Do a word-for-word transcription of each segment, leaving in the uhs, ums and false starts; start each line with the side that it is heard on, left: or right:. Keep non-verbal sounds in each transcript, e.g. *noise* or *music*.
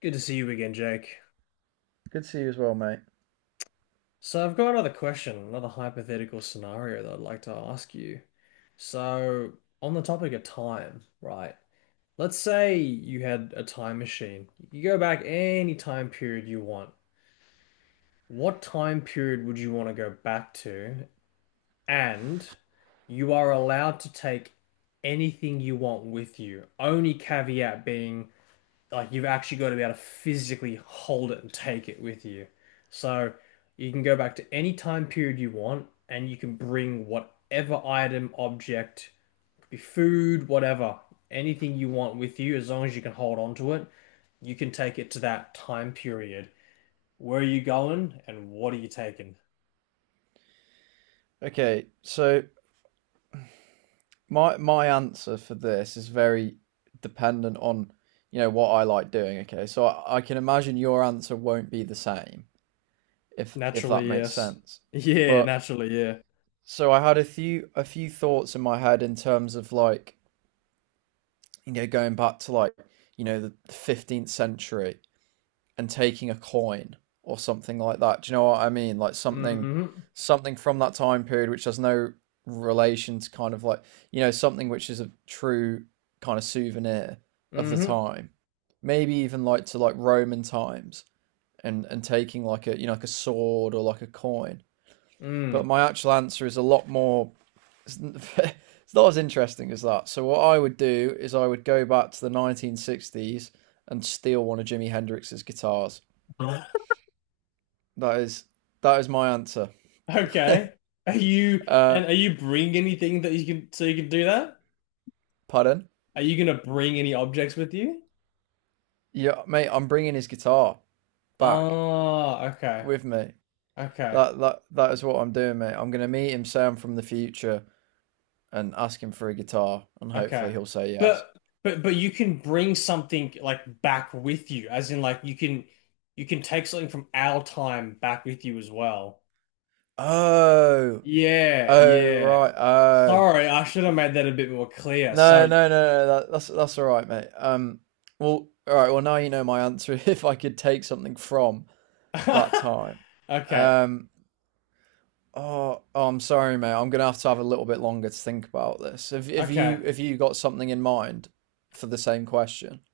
left: Good to see you again, Jake.
right: Good to see you as well, mate.
left: So I've got another question, another hypothetical scenario that I'd like to ask you. So on the topic of time, right? Let's say you had a time machine. You could go back any time period you want. What time period would you want to go back to? And you are allowed to take anything you want with you. Only caveat being like you've actually got to be able to physically hold it and take it with you. So you can go back to any time period you want and you can bring whatever item, object, could be food, whatever, anything you want with you as long as you can hold on to it, you can take it to that time period. Where are you going and what are you taking?
right: Okay, so my my answer for this is very dependent on, you know, what I like doing. Okay, so I, I can imagine your answer won't be the same if if that
left: Naturally,
right: makes
left: yes.
right: sense.
left: *laughs* Yeah,
right: But
left: naturally, yeah.
right: so I had a few a few thoughts in my head in terms of like, you know, going back to like, you know, the fifteenth century and taking a coin or something like that. Do you know what I mean? Like something
left: hmm
right: something from that time period which has no relation to kind of like, you know, something which is a true kind of souvenir of the
left: hmm
right: time. Maybe even like to like Roman times and and taking like a, you know, like a sword or like a coin. But
left: Mm.
right: my actual answer is a lot more. It's *laughs* not as interesting as that. So what I would do is I would go back to the nineteen sixties and steal one of Jimi Hendrix's guitars.
left: *laughs*
right: That is that is my answer.
left: Okay. Are
right: *laughs*
left: you
right: uh,
left: and are you bring anything that you can so you can do that?
right: Pardon?
left: Are you gonna bring any objects with you?
right: Yeah, mate. I'm bringing his guitar back
left: Oh, okay.
right: with me.
left: Okay.
right: That that that is what I'm doing, mate. I'm gonna meet him, say I'm from the future, and ask him for a guitar, and
left: Okay.
right: hopefully he'll say yes.
left: But but but you can bring something like back with you, as in like you can you can take something from our time back with you as well.
right: Oh,
left: Yeah,
right: oh,
left: yeah.
right: right. Oh,
left: Sorry, I should have made that a bit more clear.
right: no,
left: Sorry.
right: no, no,
left: *laughs*
right: no. That, that's that's all right, mate. Um, well, all right. Well, now you know my answer. *laughs* If I could take something from that time,
left: Okay.
right: um. Oh, oh, I'm sorry, mate. I'm gonna have to have a little bit longer to think about this. Have have
left: Okay.
right: you have you got something in mind for the same question? *laughs*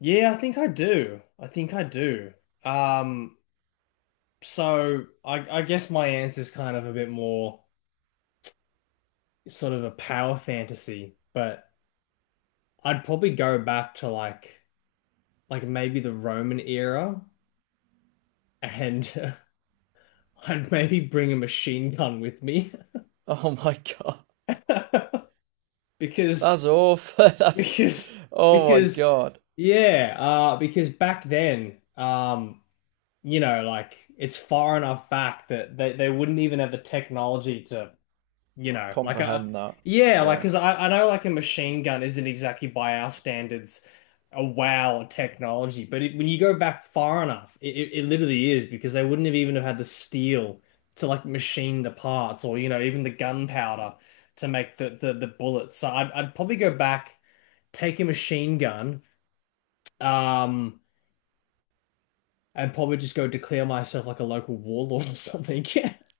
left: Yeah, I think I do. I think I do. Um So I, I guess my answer is kind of a bit more sort of a power fantasy, but I'd probably go back to like like maybe the Roman era and *laughs* uh, I'd maybe bring a machine gun with me
right: Oh my God.
left: *laughs* because
right: That's awful. *laughs* That's
left: because
right: Oh my
left: because
right: God.
left: yeah uh because back then um you know like it's far enough back that they, they wouldn't even have the technology to you know, like a
right: Comprehend that.
left: yeah, like
right: Yeah.
left: because I, I know like a machine gun isn't exactly by our standards a wow technology, but it, when you go back far enough, it, it, it literally is because they wouldn't have even have had the steel to like machine the parts or you know even the gunpowder to make the the, the bullets. So I'd I'd probably go back, take a machine gun, um, and probably just go declare myself like a local warlord or something. *laughs*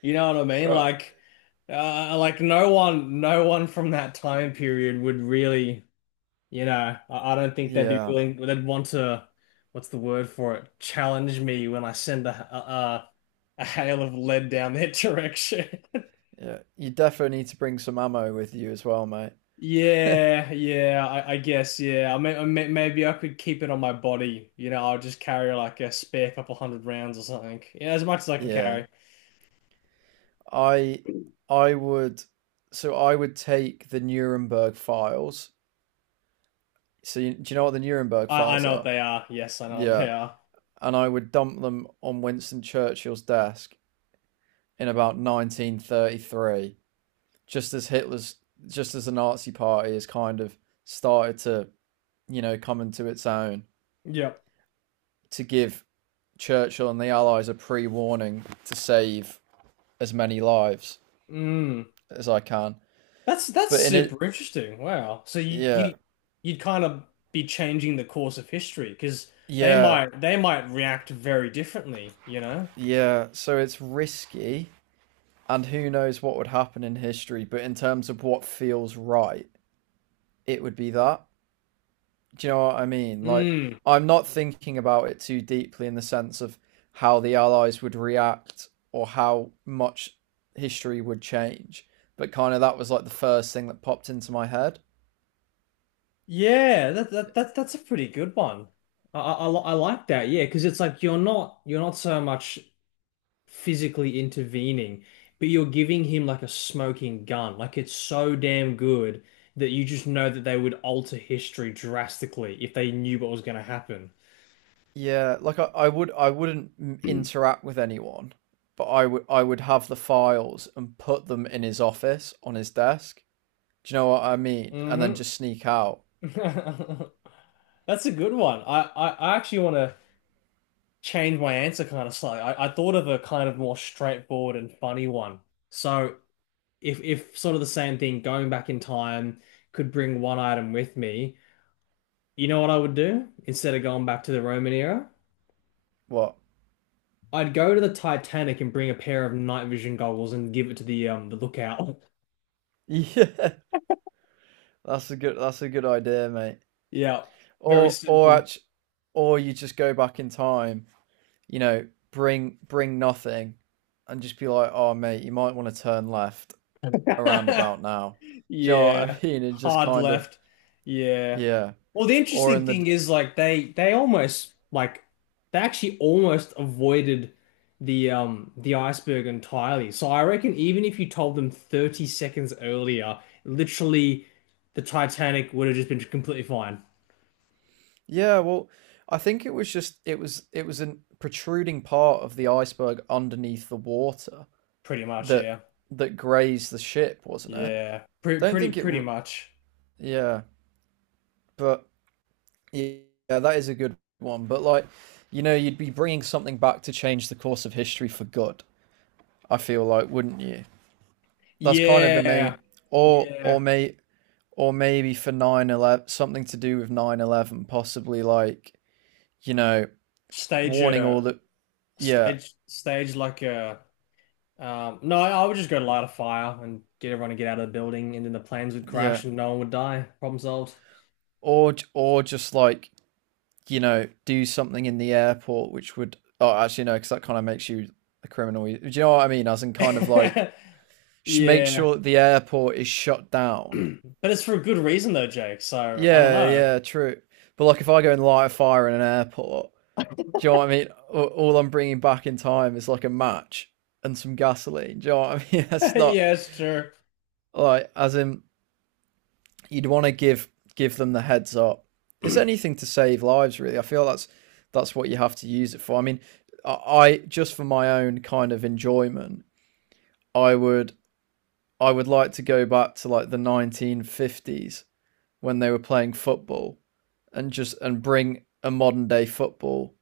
left: You know what I mean?
right: Right.
left: Like, uh, like no one, no one from that time period would really, you know, I, I don't think they'd be
right: Yeah.
left: willing, they'd want to, what's the word for it? Challenge me when I send a, a, a hail of lead down their *laughs* direction.
right: Yeah. You definitely need to bring some ammo with you as well, mate.
left: Yeah, yeah, I, I guess, yeah. I mean, I may, maybe I could keep it on my body. You know, I'll just carry like a spare couple hundred rounds or something. Yeah, as much as I can
right: Yeah.
left: carry.
right: I I would so I would take the Nuremberg files. So you, do you know what the Nuremberg
left: I, I
right: files
left: know what
right: are?
left: they are. Yes, I know what they
right: Yeah.
left: are.
right: And I would dump them on Winston Churchill's desk in about nineteen thirty-three, just as Hitler's, just as the Nazi Party has kind of started to, you know, come into its own,
left: Yep.
right: to give Churchill and the Allies a pre-warning to save as many lives
left: Mm.
right: as I can.
left: That's that's
right: But in it,
left: super interesting. Wow. So you you
right: yeah,
left: you'd kind of be changing the course of history because they
right: yeah,
left: might they might react very differently, you know?
right: yeah. So it's risky, and who knows what would happen in history. But in terms of what feels right, it would be that. Do you know what I mean? Like,
left: Mm.
right: I'm not thinking about it too deeply in the sense of how the Allies would react or how much history would change, but kind of that was like the first thing that popped into my head.
left: Yeah, that, that that that's a pretty good one. I I, I li- I like that. Yeah, because it's like you're not you're not so much physically intervening, but you're giving him like a smoking gun. Like it's so damn good that you just know that they would alter history drastically if they knew what was going to happen.
right: Yeah, like I, I would I wouldn't interact with anyone, but I would I would have the files and put them in his office on his desk. Do you know what I mean? And then
left: hmm
right: just sneak out.
left: *laughs* That's a good one. I, I, I actually want to change my answer kind of slightly. I, I thought of a kind of more straightforward and funny one. So if if sort of the same thing, going back in time could bring one item with me, you know what I would do instead of going back to the Roman era?
right: What? *laughs*
left: I'd go to the Titanic and bring a pair of night vision goggles and give it to the um the lookout. *laughs*
right: Yeah, that's a good that's a good idea, mate.
left: Yeah, very
right: Or or
left: simple.
right: actually, or you just go back in time, you know, bring bring nothing, and just be like, oh mate, you might want to turn left around about
left: *laughs*
right: now. Do you know what I *laughs*
left: Yeah,
right: mean? It's just
left: hard
right: kind of
left: left. Yeah.
right: yeah,
left: Well, the
right: or
left: interesting
right: in
left: thing
right: the
left: is like they they almost like they actually almost avoided the um the iceberg entirely. So I reckon even if you told them thirty seconds earlier, literally the Titanic would have just been completely fine.
right: yeah. Well, I think it was just it was it was a protruding part of the iceberg underneath the water
left: Pretty much,
right: that
left: yeah.
right: that grazed the ship, wasn't it?
left: Yeah. Pretty
right: Don't
left: pretty
right: think it.
left: pretty
right: R-
left: much.
right: Yeah, but yeah, that is a good one. But like, you know, you'd be bringing something back to change the course of history for good. I feel like, wouldn't you? That's kind of the
left: Yeah.
right: main, or or
left: Yeah.
right: may or maybe for nine eleven, something to do with nine eleven, possibly like, you know,
left: Stage
right: warning all
left: a
right: the yeah
left: stage stage like a Um, no, I would just go light a fire and get everyone to get out of the building, and then the planes would
right: yeah,
left: crash and no one would die. Problem solved.
right: or or just like, you know, do something in the airport which would oh actually no, because that kind of makes you a criminal. Do you know what I mean? As in kind of like
left: *laughs*
right: make
left: Yeah.
right: sure that the airport is shut
left: *clears throat*
right: down.
left: But it's for a good reason, though, Jake. So I don't
right: Yeah,
left: know.
right: yeah, true. But like, if I go and light a fire in an airport, do you know what I mean? All, all I'm bringing back in time is like a match and some gasoline. Do you know what I mean? *laughs*
left: *laughs*
right: That's not
left: Yeah, it's true.
right: like, as in, you'd want to give give them the heads up. It's anything to save lives, really. I feel that's that's what you have to use it for. I mean, I, I just for my own kind of enjoyment, I would I would like to go back to like the nineteen fifties when they were playing football and just and bring a modern day football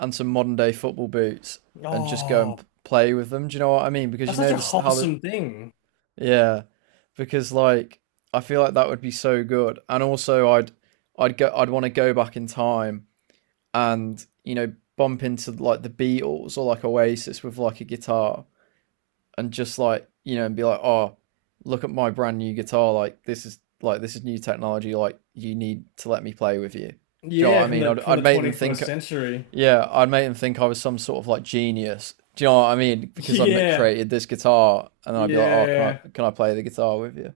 right: and some modern day football boots and just go
left: Oh,
right: and play with them. Do you know what I mean? Because
left: that's
right: you
left: such
right: know
left: a
right: this how the
left: wholesome thing.
right: yeah, because like I feel like that would be so good, and also I'd I'd go I'd want to go back in time and, you know, bump into like the Beatles or like Oasis with like a guitar and just like, you know, and be like, oh, look at my brand new guitar, like this is like this is new technology, like you need to let me play with you. Do you know what
left: Yeah,
right: I
left: from
right: mean?
left: the
right: I'd
left: from the
right: I'd make them think
left: twenty-first century. *laughs*
right: yeah, I'd make them think I was some sort of like genius. Do you know what I mean? Because I've
left: Yeah,
right: created this guitar, and I'd be like, "Oh, can
left: yeah.
right: I can I play the guitar with you?"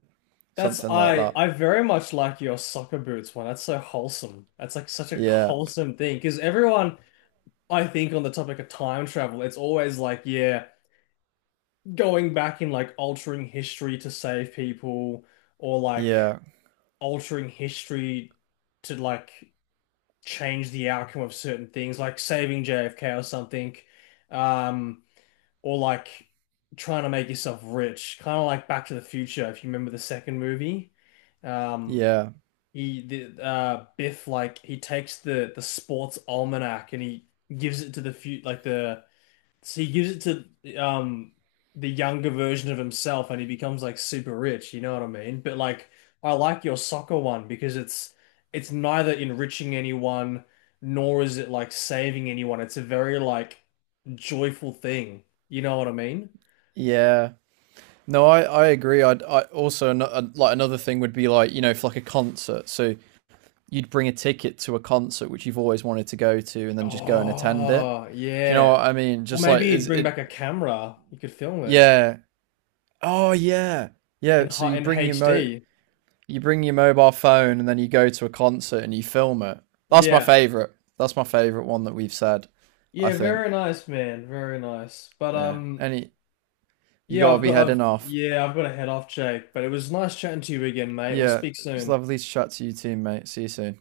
left: That's
right: Something like
left: I
right: that.
left: I very much like your soccer boots one. That's so wholesome. That's like such a
right: Yeah,
left: wholesome thing because everyone I think on the topic of time travel, it's always like, yeah, going back and like altering history to save people or like
right: yeah,
left: altering history to like change the outcome of certain things, like saving J F K or something, um, or like trying to make yourself rich, kind of like Back to the Future, if you remember the second movie. Um,
right: yeah,
left: he the uh Biff like he takes the the sports almanac and he gives it to the few like the so he gives it to um the younger version of himself and he becomes like super rich, you know what I mean? But like I like your soccer one because it's it's neither enriching anyone nor is it like saving anyone. It's a very like joyful thing. You know what I mean?
right: yeah. No, I I agree. I'd I also uh, like another thing would be like, you know, for like a concert. So you'd bring a ticket to a concert which you've always wanted to go to, and then just go and attend it.
left: Oh,
right: Do you know what
left: yeah.
right: I mean?
left: Or
right: Just like,
left: maybe he'd
right: is
left: bring
right: it?
left: back a camera. You could film it
right: Yeah. Oh yeah. Yeah.
left: in
right: So
left: high
right: you
left: in
right: bring your mo
left: H D.
right: you bring your mobile phone and then you go to a concert and you film it. That's my
left: Yeah.
right: favorite. That's my favorite one that we've said. I
left: Yeah,
right: think.
left: very nice, man. Very nice. But
right: Yeah.
left: um
right: Any you
left: Yeah,
right: gotta
left: I've
right: be
left: got I've
right: heading off.
left: yeah, I've got to head off, Jake, but it was nice chatting to you again, mate. We'll
right: Yeah.
left: speak
right: It's
left: soon.
right: lovely to chat to you too, mate. See you soon.